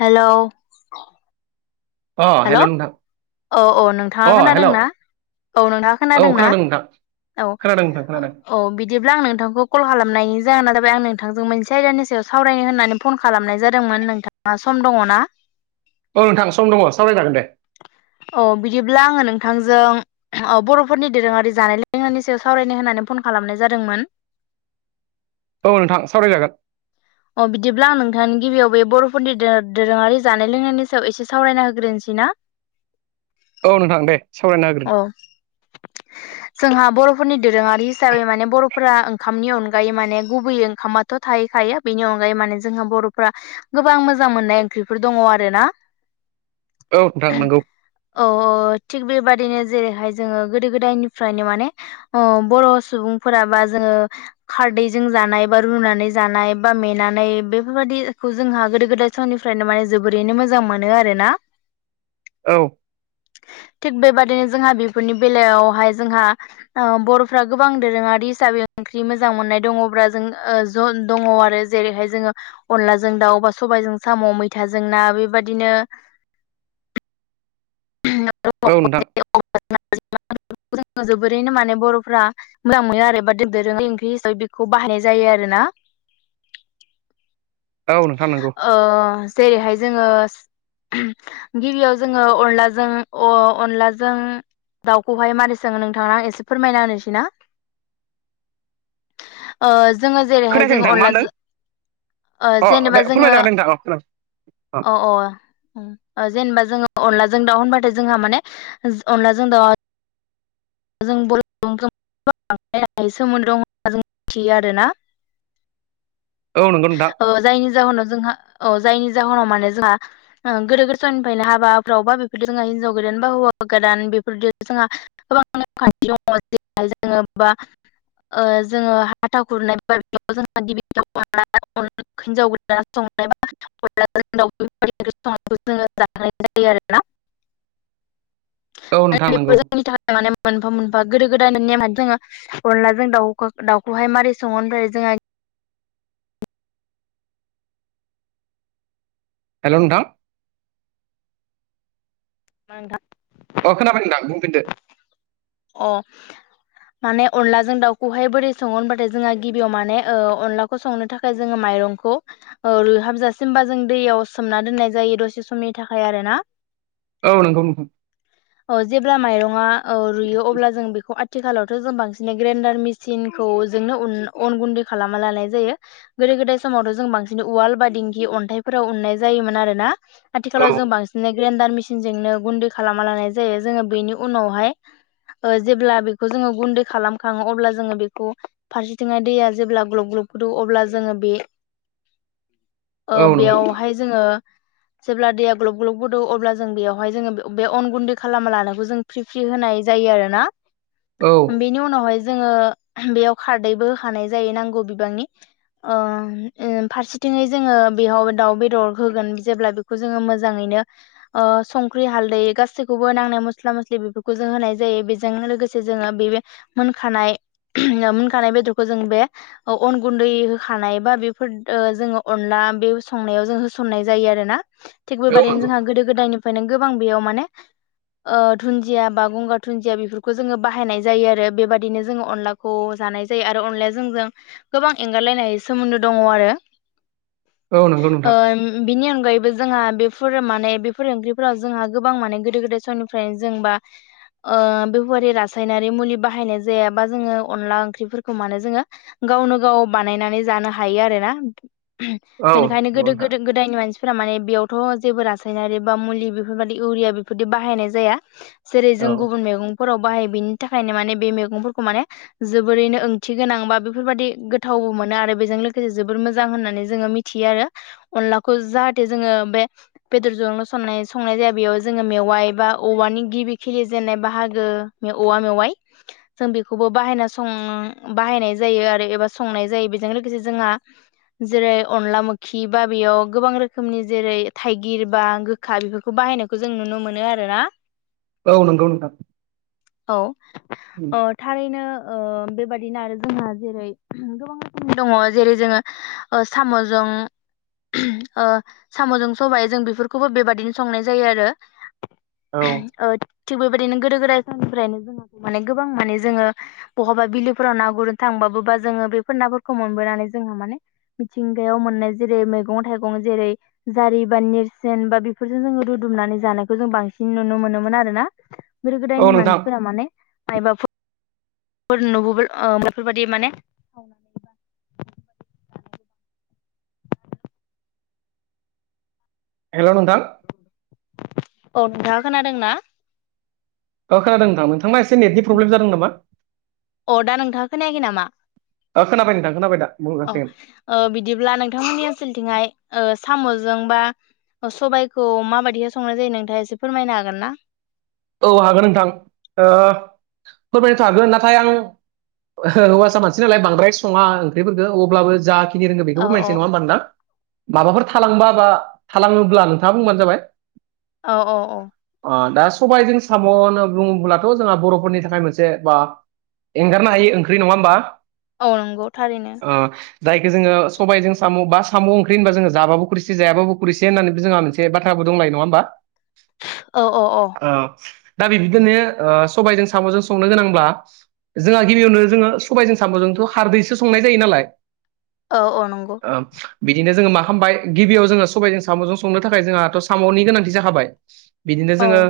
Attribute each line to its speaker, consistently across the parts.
Speaker 1: हेल'
Speaker 2: अ hello नोंथां।
Speaker 1: औ औ नोंथाङा
Speaker 2: अ हेल' औ
Speaker 1: खोनादोंना औ नोंथाङा खोनादोंना?
Speaker 2: खोनादों नोंथां
Speaker 1: औ
Speaker 2: खोनादों नोंथां खोनादों
Speaker 1: औ बिदिब्ला आं नोंथांखौ कल खालामनायनि जाहोना जाबाय आं नोंथांजों मोनसे आयदानि सायाव सावरायनो होननानै फन खालामनाय जादोंमोन नोंथाङा सम दङना? [inaudible]
Speaker 2: औ नोंथां सम दङ सावरायजागोन दे।
Speaker 1: अह बिदिब्ला आङो नोंथांजों बर'फोरनि दोरोङारि जानाय लोंनायनि सायाव सावरायनो होनानै फन खालामनाय जादोंमोन।
Speaker 2: औ नोंथां सावरायजागोन।
Speaker 1: अ बिदिब्ला आं नोंथांनि गिबियाव बे बर'फोरनि दोरो दोरोङारि जानाय लोंनायनि सायाव एसे सावरायना होग्रोनोसै। ना
Speaker 2: औ नोंथां दे सावरायना होग्रो।
Speaker 1: औ जोंहा बर'फोरनि दोरोङारि हिसाबै माने बर' फोरा ओंखामनि अनगायै माने गुबैयै ओंखामाथ' थाहैखायो। बेनि अनगायै माने जोंहा बर'फ्रा गोबां मोजां मोननाय ओंख्रिफोर दङ आरोना।
Speaker 2: औ नोंथां नोंगौ।
Speaker 1: औ औ थिग बेबादिनो जेरैहाय जोङो गोदो गोदायनिफ्रायनो माने अ बर' सुबुंफोरा बा जों खारदैजों जानाय बा रुनानै जानाय बा मेनानै बेफोरबायाददिखौ जोंहा गोदो गोदाय समनिफ्रायनो माने जोबोरैनो मोजां मोनो आरोना। [inaudible]
Speaker 2: औ
Speaker 1: [inaudible] थिग बेबादिनो जोंहा बेफोरनि बेलायावहाय जोंहा औ बर'फ्रा गोबां दोरोङारि हिसाबै ओंख्रि मोजां मोननाय दङब्ला जों जों दङ आरो। आरो जेरैहाय जोङो अनलाजों दाउ बा सबायजों साम' मैथाजों ना बेबाददिनो [inaudible]
Speaker 2: ओ नोंथां।
Speaker 1: [unintelligible] [unintelligible] जों जोबोरैनो माने बर'फ्रा मोजां मोनयो आरो एबा दोरोङ ओंख्रि हिसाबै बेखौ बाहायनाय जायो आरो। आरो ना
Speaker 2: औ नोंथां नंगौ
Speaker 1: ओ जेरैहाय जोङो गिबियाव जोङो अनला जों अनलाजों दाउखौहाय मान सो नोंथां एसे फोरमायना होनोसैना। जोङो जेरैहाय
Speaker 2: खोनायाखै
Speaker 1: जोङो
Speaker 2: नोंथां मा होनदों
Speaker 1: अनलाजो
Speaker 2: अ दे
Speaker 1: जेनेबा जोङो
Speaker 2: फोरमायजागोन दे नोंथां अ खोनादों
Speaker 1: अ अ ओ जेनेबा जोङो अनलाजों दाउ होनबाथाय जोंहा माने अनलाजों दाउआ जों सोमोन्दो होनना जों मिथियो आरोना।
Speaker 2: ओ नंगौ नोंथां।
Speaker 1: ओ जायनि जाहोनाव जोंहा औ जायनि जाहोनाव माने जोंहा गोदो गोदोनिफ्रायनो हाबाफ्राव बा बेफोर जों हिनजाव गोदान बा हौवा गोदान बेफोरजों जोंहा गोबां नेम खान्थि दङ जेरैहाय जोङो बा जोङो हाथा खुरनाय [unintelligible] [inaudible] [inaudible] मोनफा
Speaker 2: औ नोंथां नंगौ
Speaker 1: मोनफा गोदो गोदायनो नेमानो जोङो अनला जों दाउखो दाउखो हाय मारै सङो ओनफ्राय जोंहा
Speaker 2: हेलौ नोंथां
Speaker 1: नोंथा
Speaker 2: अ खोनाबाय नोंथां बुंफिनदो।
Speaker 1: अ माने अनलाजों दाउखौहाय बोरै सङो होनबाथाय जोंहा गिबियाव माने ओ अनलाखौ संनो थाखाय जोङो माइ माइरंखौ ओ रुइहाबजासिम बा जों दैयाव सोमोनना दोननाय जायो दसे समनि थाखाय आरोना।
Speaker 2: औ नोंगौ नोंथां।
Speaker 1: अ जेब्ला माइरंआ ओ रुयो अब्ला जों बेखौ आ थिखालावथ' जों बांसिनै ग्रेडार मिसिनखौ जोंनो उन अन गुन्दै खालामना लानाय जायो। गोरा गोदो गोदाय समावथ' जों बांसिन उवाल बा दिंखि अन्थाइफोराव उननाय जायोमोन आरो ना।
Speaker 2: औ
Speaker 1: आथिखालाव जों बांसिनै ग्रेनडार मेसिनजोंनो गुन्दै खालामा लानाय जायो जोङो बेनि उनावहाय ओ जेब्ला बेखौ जोङो गुन्दै खालाम खाङो अब्ला जोङो बेखौ फारसेथिङाय दैया जेब्ला ग्लब ग्लब फुदु अब्ला जोङो बे ओ
Speaker 2: औ नंगौ नोंथां
Speaker 1: बेयावहाय जोङो जेब्ला दैया ग्लब ग्लब गदौ अब्ला जों बेयावहाय जोङो बे अन गुन्दै खालामा लानायखौ जों फ्रि फ्रि होनाय जायो आरोना।
Speaker 2: औ
Speaker 1: बेनि उनावहाय जोङो बेयाव खारदैबो होखानाय जायो नांगौ बिबांनि। अ ओ फारसे थिङै जोडो बेहाव दाउ बेदर होगोन जेब्ला बेखौ जोङो मोजाङैनो ओ संख्रि हाल दै गासै खौबो नांनाय मस्ला मस्लि बेफोरखौ जों होनाय जायो बेजोंनो लोगोसे जोङो बे बे मोनखानाय [unintelligible] मोनखानाय बेदरखौ जों बे ओ अन गुन्दै होखानाय बा बेफोर ओ जोङो अनला आ बे संनायाव जों होसननाय जायो आरो ना। थिग
Speaker 2: औ
Speaker 1: बेबादिनो
Speaker 2: नंगौ
Speaker 1: जोंहा गोदो गोदायनिफ्रायनो गोबां बेयाव माने [inaudible] ओ धुन्दिया बा गंगार धुन्दिया बेफोरखौ जोङो बाहायनाय जायो आरो बेबादिनो जोङो अनलाखौ जा नाय जायो आरो अनलाया जोंजों गोबां एंगारलायनो हायै सोमोन्दो दङ आरो।
Speaker 2: औ नंगौ नोंथां
Speaker 1: ओम बिनि अनगायैबो जोंहा बे फोर माने बेफोर ओंख्रिफोराव जोंहा गोबां माने गोदो गोदाय समनिफ्राय जोंबा ओ बेफोरबादि रासायनारि मुलि बाहायनाय जाया बा जोङो अनला ओंख्रिफोरखौ मानो जोङो गावनो गाव बानायनानै जानो हायो आरोना।
Speaker 2: औ
Speaker 1: बेनिखायनो
Speaker 2: नंगौ
Speaker 1: गोदो
Speaker 2: नोंथां
Speaker 1: गोदो गोदायनि मानसि फोरा माने बेयावथ' जेबो रासायनारि बा मुलि बेफोरबादि इउरिया बेफोरदि बाहायनाय जाया। जेरै
Speaker 2: औ
Speaker 1: जों गुबुन मेगं फोराव बाहायो बेनि थाखायनो माने बे मेगंफोरखौ माने जोबोरैनो ओंथि गोनां बा बेफोरबादि गोथाव औ मोनो आरो बेजों लोगोसे जोबोर मोजां होननानै जोङो मिथियो आरो। अनलाखौ जाहाथे जोङो बे बेदरजोंल' संनाय संनाय जाया बेयाव जोङो मेवाइ बा औवानि गिबि खिलिजेननाय बाहागो मे औवा मेवाइ जों बेखौबो बो बाहायना सं बाहायनाय जायो आरो एबा संनाय जायो बेजों लोगोसे जोंहा जेरै अनला मोखि बा बेयाव गोबां रोखोमनि जेरै थाइगिर बा गोखा बेफोरखौ बाहायनाय खौ जों नुनो मोनो आरोना।
Speaker 2: औ नंगौ नोंथां
Speaker 1: औ अ थारैनो ओ बेबादिनो आरो जोंहा जेरै गोबां रोखोमनि दङ जेरै जोङो ओ साम'जों ओ [unintelligible] ओ सामजों सबाइ जों बेफोरखौबो बेबादिनो संनाय जायो आरो
Speaker 2: औ
Speaker 1: ओ थिग बेबायदिनो गोदो गोदाय समनिफ्रायनो जोङो माने गोबां माने जोङो बहाबा बिलोफोराव ना गुरो थां बाबो बा जोङो बेफोर नाफोरखौ मोनबोनानै जोंहा माने मिथिंगायाव मोननाय जेरै मैगं थाइगं जेरै जारि बा नेरसोन बा बेफोरजों जोङो रु दुमनानै जानायखौ जों बांसिन नुनो मोनोमोन आरो ना। गोदो
Speaker 2: औ
Speaker 1: गोदायनि
Speaker 2: नोंथां
Speaker 1: मानसिफोरा माने मायबाफो फोर नुबो ओ बेफोरबादि माने [inaudible]
Speaker 2: हेल' नोंथां।
Speaker 1: औ नोंथाङा खोनादों ना?
Speaker 2: औ खोनादों नोंथां नोंथांना एसे नेटनि
Speaker 1: अ
Speaker 2: प्रब्लेम जादों नामा?
Speaker 1: दा नोंथाङा खोनायाखै नामा?
Speaker 2: ओ खोनाबाय नोंथां खोनाबाय दा बुंनो
Speaker 1: अ
Speaker 2: हासिगोन
Speaker 1: ओ बिदिब्ला नोंथांमोननि ओनसोलथिंहाय ओ साम'जों बा सबाइखौ माबायदिहाय संनाय जायो नोंथाङा एसे फोरमायनो हागोन ना?
Speaker 2: औ हागोन नोंथां ओ फोरमायनोथ' हागोन नाथाय आं हौवासा मानसि नालाय बांद्राय सङा ओंख्रिफोरखो अब्लाबो जा खिनि रोङो बेखौ
Speaker 1: औ औ
Speaker 2: फोरमायनिसै नङा होमबा नोंथां? माबाफोर थालांबा बा थालाङोब्ला नोंथाङा बुंबानो जाबाय।
Speaker 1: औ औ औ
Speaker 2: ओ दा सबायजों साम' होनना बुङोब्लाथ' जोंहा बर'फोरनि थाखाय मोनसे बा एंगारनो हायि ओंख्रि नङा होमबा?
Speaker 1: औ नंगौ थारैनो।
Speaker 2: जायखो जोङो सबायजों साम' बा साम' ओंख्रि होनबा जोङो जाबाबो खुरिसे जायाबो खुरिसे होननानैबो जोंहा मोनसे बाथ्रा फाव बो दंलायो नङा होमबा?
Speaker 1: औ औ औ
Speaker 2: ओ दा बिबिदिनो ओ सबायजों साम'जों संनो गोनांब्ला जोंहा गिबियावनो जोङो सबायजों साम'जोंथ' खारदैसो संनाय जायो नालाय?
Speaker 1: औ औ नंगौ
Speaker 2: ओ बिदिनो जोङो मा खामबाय गिबियाव जोङो सबायजों साम'जों संनो थाखाय जोंहाथ' साम'नि गोनांथि जाखाबाय। बिदिनो
Speaker 1: औ
Speaker 2: जोङो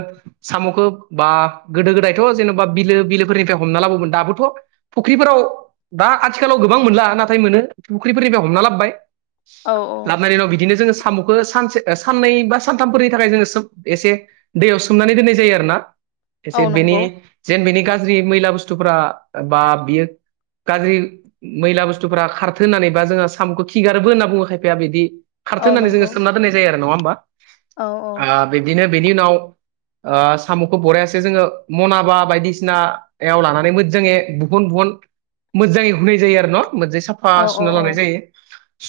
Speaker 2: साम'खो बा गोदो गोदायथ' जेन'बा बिलो बिलोफोरनिफ्राय हमना लाबोमोन दाबोथ' फुख्रिफोराव दा आथिखालाव गोबां मोनला नाथाय मोनो फुख्रिफोरनिफ्राय हमना लाबबाय
Speaker 1: औ औ
Speaker 2: लाबनायनि उनाव बिदिनो जोङो साम'खौ सानसे साननै बा सानथामफोरनि थाखाय जो एसे दैयाव हमनानै दोननाय जायो आरोना
Speaker 1: औ
Speaker 2: एसे बेनि
Speaker 1: नंगौ
Speaker 2: जेन बेनि गाज्रि मैला बुस्थुफोरा बा बियो गाज्रि मैला बुस्थुफोरा खारथो होननानै बा जोहा सामखौ खिगारोबो होनना बुङो खायफाया बिदि खारथो
Speaker 1: औ
Speaker 2: होननानै जोङो
Speaker 1: नंगौ
Speaker 2: सोमना दोननाय जायो आरो नङा होमबा
Speaker 1: औ
Speaker 2: बिब्दिनो बेनि उनाव साम'खौ बरायासो जोङो मनाबा बायदिसिनाव लानानै जोङो बुुन न मोजाङै होनाय जायो आरो ना? मोजांङै साफा
Speaker 1: औ औ
Speaker 2: सुना
Speaker 1: औ
Speaker 2: लानाय जायो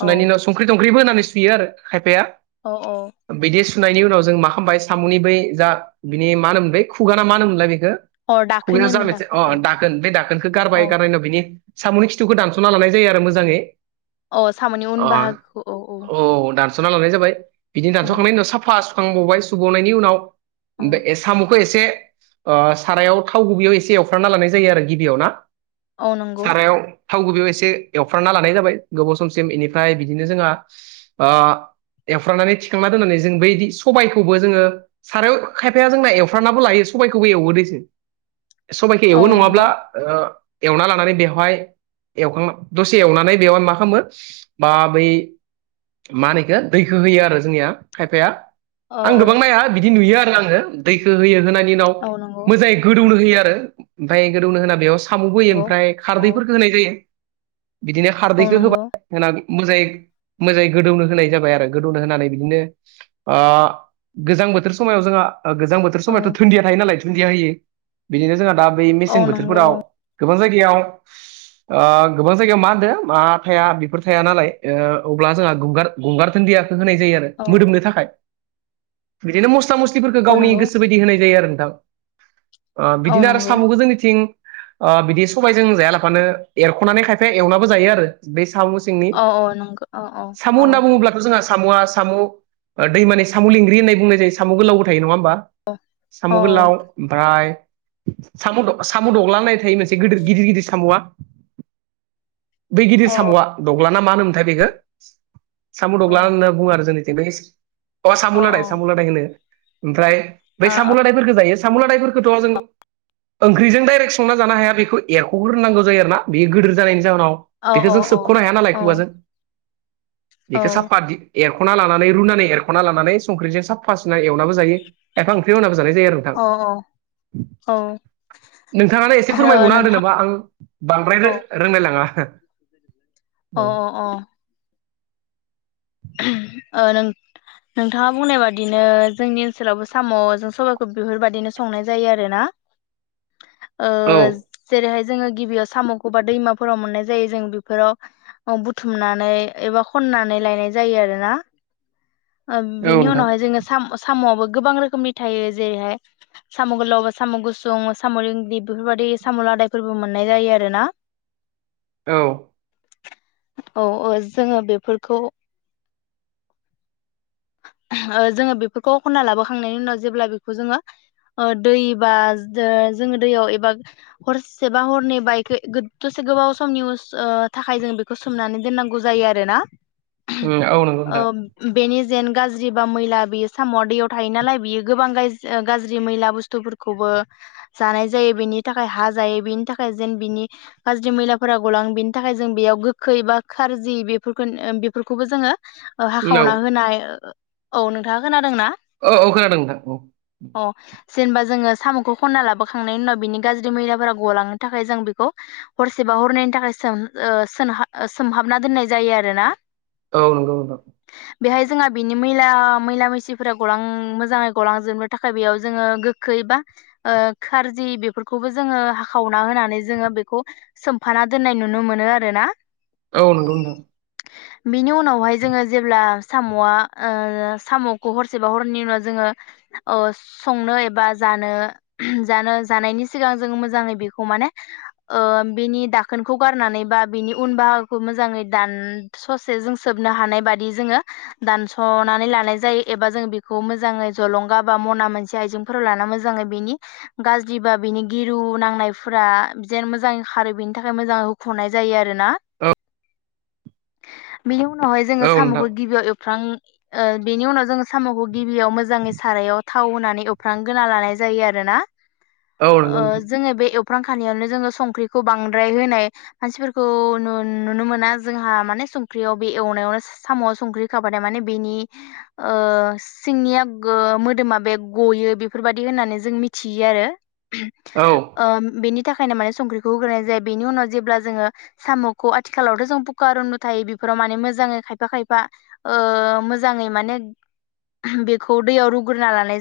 Speaker 1: औ
Speaker 2: उनाव संख्रि थंख्रिबो होनानै सुयो आरो खायफाया
Speaker 1: औ औ
Speaker 2: बिदि सुनायनि उनाव जों मा खालामबाय साम'नि बै जा बिनि मा होनोमोन बै खुगाना मा होनोम मोनलाय बेखौ
Speaker 1: अ दाखोन
Speaker 2: खुग्रियाव
Speaker 1: होनो
Speaker 2: जानोसै
Speaker 1: दाखोन
Speaker 2: अ
Speaker 1: औ
Speaker 2: दाखोन बे दाखोनखौ
Speaker 1: औ
Speaker 2: गारबाय गारनाव बिनि साम'नि खिथुखौ दानस'ना लानाय जायो आरो मोजाङै।
Speaker 1: औ साम'नि उन
Speaker 2: अ
Speaker 1: बाहागो औ औ
Speaker 2: दानस'ना लानाय जाबाय बिदिनो
Speaker 1: औ
Speaker 2: दानस'खांनायनि उनाव साफा सुखांबावबाय सुबावनायनि उनाव
Speaker 1: औ
Speaker 2: सामुखौ एसे एसे ओ सारायाव थाव गुबैयाव एसे एवफ्रना लानाय जायो आरो गिबियाव ना?
Speaker 1: आ नंगौ
Speaker 2: सारायाव थाव गुबैयाव एसे एवफ्राना लानाय जाबाय गोबाव समसिम बेनिफ्राय बिदिनो जोंहा ओ एवफ्रानानै थिखांना दोननानै जों बैदि सबायखौबो जोङो सारायाव खायफाया जोंना एवफ्रानाबो लायो सबायखौबो एवो दे। सबायखौ
Speaker 1: औ
Speaker 2: एवो
Speaker 1: नंगौ
Speaker 2: नङाब्ला एवना लानानै बेवहाय एवखां दसे एवनानै बेवहाय मा खालामो बा बै मा होनोखो दैखो होयो आरो जोंनिया खायफाया।
Speaker 1: औ
Speaker 2: आं
Speaker 1: औ
Speaker 2: गोबां नाया बिदि नुयो आरो आङो दैखौ होयो होनायनि उनाव
Speaker 1: औ नंगौ
Speaker 2: मोजाङै गोदौनो होयो आरो। ओमफ्राय गोदौनो होना बेयाव साम'बो होयो
Speaker 1: नंगौ
Speaker 2: ओमफ्राय
Speaker 1: औ
Speaker 2: खारदैफोरखौ होनाय जायो। बिदिनो
Speaker 1: औ
Speaker 2: खारदैखौ
Speaker 1: नंगौ
Speaker 2: होबाय होना मोजाङै मोजाङै गोदौनो होनाय जाबाय आरो गोदौनो होनानै बिदिनो गोजां बोथोर बोथोर समायाव जोंहा गोजां बोथोर
Speaker 1: औ
Speaker 2: समायावथ' दुदिया थायो नालायुन्दिया होयो बिदिनो जोंहा दा बे
Speaker 1: औ
Speaker 2: मेसें
Speaker 1: नंगौ औ
Speaker 2: बोथोरफोराव गोबां जायगायाव गोबां जायगायाव मा होनदों मा थाया बेफोर थाया नालाय अब्ला जोंहा गगार गंगार थोनन्दिया होनाय जायो आरो
Speaker 1: औ
Speaker 2: मोदोमनो थाखाय बिदिनो मस्ला मस्लिफोरखौ
Speaker 1: औ
Speaker 2: गावनि
Speaker 1: नंगौ
Speaker 2: गोसो बायदि होनाय जायो आरो नोंथां
Speaker 1: औ
Speaker 2: बिदिनो आरो
Speaker 1: नंगौ
Speaker 2: साम'खौ जोंनिथिं बिदि सबायजों जाया लाफानो एरख'नानै खायफाया एवनाबो जायो आरो बे सामु सिंनि
Speaker 1: औ औ नंगौ औ औ
Speaker 2: सामु
Speaker 1: औ
Speaker 2: होनना बुङोब्लाथ' जोङा साम'आ साम' दैमानि साम' लिंग्रि होननाय बुंनाय जायो साम'खौ लावबो थायो नङा
Speaker 1: औ
Speaker 2: साम' गोलाव ओमफ्राय साम' दगला होननाय थायो मोनसे गिदिर गिदिर गिदिर साम'आ बै गिदिर
Speaker 1: औ
Speaker 2: साम'आ दग्लाना ना होनोमोनथाय बेखौ बेखौ साम' दग्लान होनना बुङो आरो जोंनि अ
Speaker 1: औ
Speaker 2: साम'लादाय साम'लादाय होनो ओमफ्राय
Speaker 1: औ
Speaker 2: बै साम'
Speaker 1: औ
Speaker 2: लादायफोरखौ जायो साम' लादायफोरखौथ' जों ओंख्रिजों डाइरेक्ट संना जानो हाया बेखौ एरख'ग्रोनांगौ जायो आरोना बेयो गिदिर जानायनि जाहोनाव
Speaker 1: औ
Speaker 2: बेखौ जों सोबख'नो हाया नालाय खुवाजों
Speaker 1: औ
Speaker 2: बेखौ साफात एरख'ना लानानै रुनानै एरख'ना लानानै संख्रिजों स साफ फासना एवनाबो जायो एायफा ओंख्रि होननाबो जानाय जायो आरो नोंथां
Speaker 1: औ औ
Speaker 2: नोंथाङानो एसे
Speaker 1: ओ
Speaker 2: फोरमायबावना होदो
Speaker 1: नोंथां
Speaker 2: नामा आं बांद्राय रोंलायलाङा
Speaker 1: अ
Speaker 2: औ
Speaker 1: अ अ नों नोंथाङा बुंनाय बादिनो जोंनि ओनसोलावबो साम'जों सबाइखौ बेफोरबायदिनो संनाय जायो आरो ना ओ
Speaker 2: औ
Speaker 1: जेरैहाय जोङो गिबियाव सामखौ दैमाफोराव मोननाय जायो जों बेफोराव खननानै एबा बुथुमनानै नानै लायनाय जायो आरोना
Speaker 2: औ
Speaker 1: बेनि
Speaker 2: नोंथां
Speaker 1: उनावहाय जोंङो साम'आबो गोबां रोखोमनि थायो जेरैहाय साम' गोलावबा साम' गुसुं साम' लंगि बेफोरबायदि साम' आदायफोरबो मोननाय जायो आरोना
Speaker 2: औ
Speaker 1: औ औ जोङो बेफोरखौ [inaudible] जोङो बेफोरखौ खनना लाबोखांनायनि उनाव जेब्ला बेखौ जोङो दै बा जोङो दैयाव एबा हरसे बा हरनै बायक दसे गोबाव समनि थाखाय जों बेखौ सोमनानै दोननांगौ जायो आरोना
Speaker 2: औ नंगौ नोंथां
Speaker 1: जेन गाज्रि बा मैला बियो सामआ दैयाव थायो नालाय बियो गोबां गाज्रि मैला बुस्थुफोरखौबो ज जायो बेनि थाखाय हा जायो बेनि थाखाय जेन बिनि गाज्रि मैलाफोरा गलाङो नि थाखाय जों बेयाव गोखै बा खारजि बेफोरखौ बेफोरखौबो जोङो
Speaker 2: उम औ
Speaker 1: हाखावना होनाय औ नोंथाङा खोनादोंना
Speaker 2: औ औ खोनादों नोंथां औ
Speaker 1: अ जेनेबा जोङो साम'खौ खनना लाबोखांनायनि उनाव बिनि गाज्रि मैलाफोरा गलांनो थाखाय जों बेखौ हरसे बावहरनायनि थाखाय सोम सोमहाबना दोननाय जायो आरोना
Speaker 2: औ नंगौ नंगौ
Speaker 1: बेहाय जोंहा बिनि मैला मैला मैसिफोरा गलां मोजाङै गलांजोबनो थाखाय बेयाव जोङो गोखै बा खारजि बेफोरखौबो जोङो हाखावना होनानै जोङो बेखौ सोमफाना दोननाय नुनो नुनो मोनो आरो ना
Speaker 2: औ नंगौ नोथां
Speaker 1: बिनि उनावहाय जोङो जेब्ला साम'आ साम'खौ हरसेबा हरनि उनाव जोङो संनो एबा ज जानो जानो जानायनि सिगां मने दोन खौ गारनानै बा बिनि उन बाहागोखौ मोजाङै दान ससे जों सोबनो हानाय बादि जोङो दानसनानै लानाय जायो एबा जों बेखौ मोजाङै जलंगा बा मना मोनसे आइजेंफोराव लानानै मोजाङै बेनि गाज्रि बा बिनि गिरु नांनायफोरा बि मोजाङै खारो बेनि थाखाय मोजां मोजां होखनाय जायो आरो ना
Speaker 2: औ
Speaker 1: बिनि उनावहाय जोङो
Speaker 2: औ नोंथां
Speaker 1: साम'खौ गियाव एव्रां बेनि उनाव जोङो साम'खौ गिबियाव मोजाङै सारायाव थाव होनानै एवफ्रामना ग्रोना जानाय जायो आरोना औ
Speaker 2: नंगौ नोंथां
Speaker 1: जोंङो अख्रां खालियावनो जोङो संख्रिखौ बांद्राय होनाय मानसिफोरखौ नुनो मोना जोंहा माने संख्रियाव बे एवनायावनो साम' संख्रि खाबाद माने बेनि सिंनिया मोदोमा बे गयो बेफोर बादि होननानै जों मिथियो आरो
Speaker 2: औ
Speaker 1: ओम बेनि थाखायनो माने संख्रिखौ होग्रोनाय जायो बेनि उनाव जेब्ला जोङो साम'खौ आथिखालावथ जों कुखार थायो बे माने मोजाङै खायफा खाया मोजैङै माने बेखौ दैयाव रुगुरना लानाय जा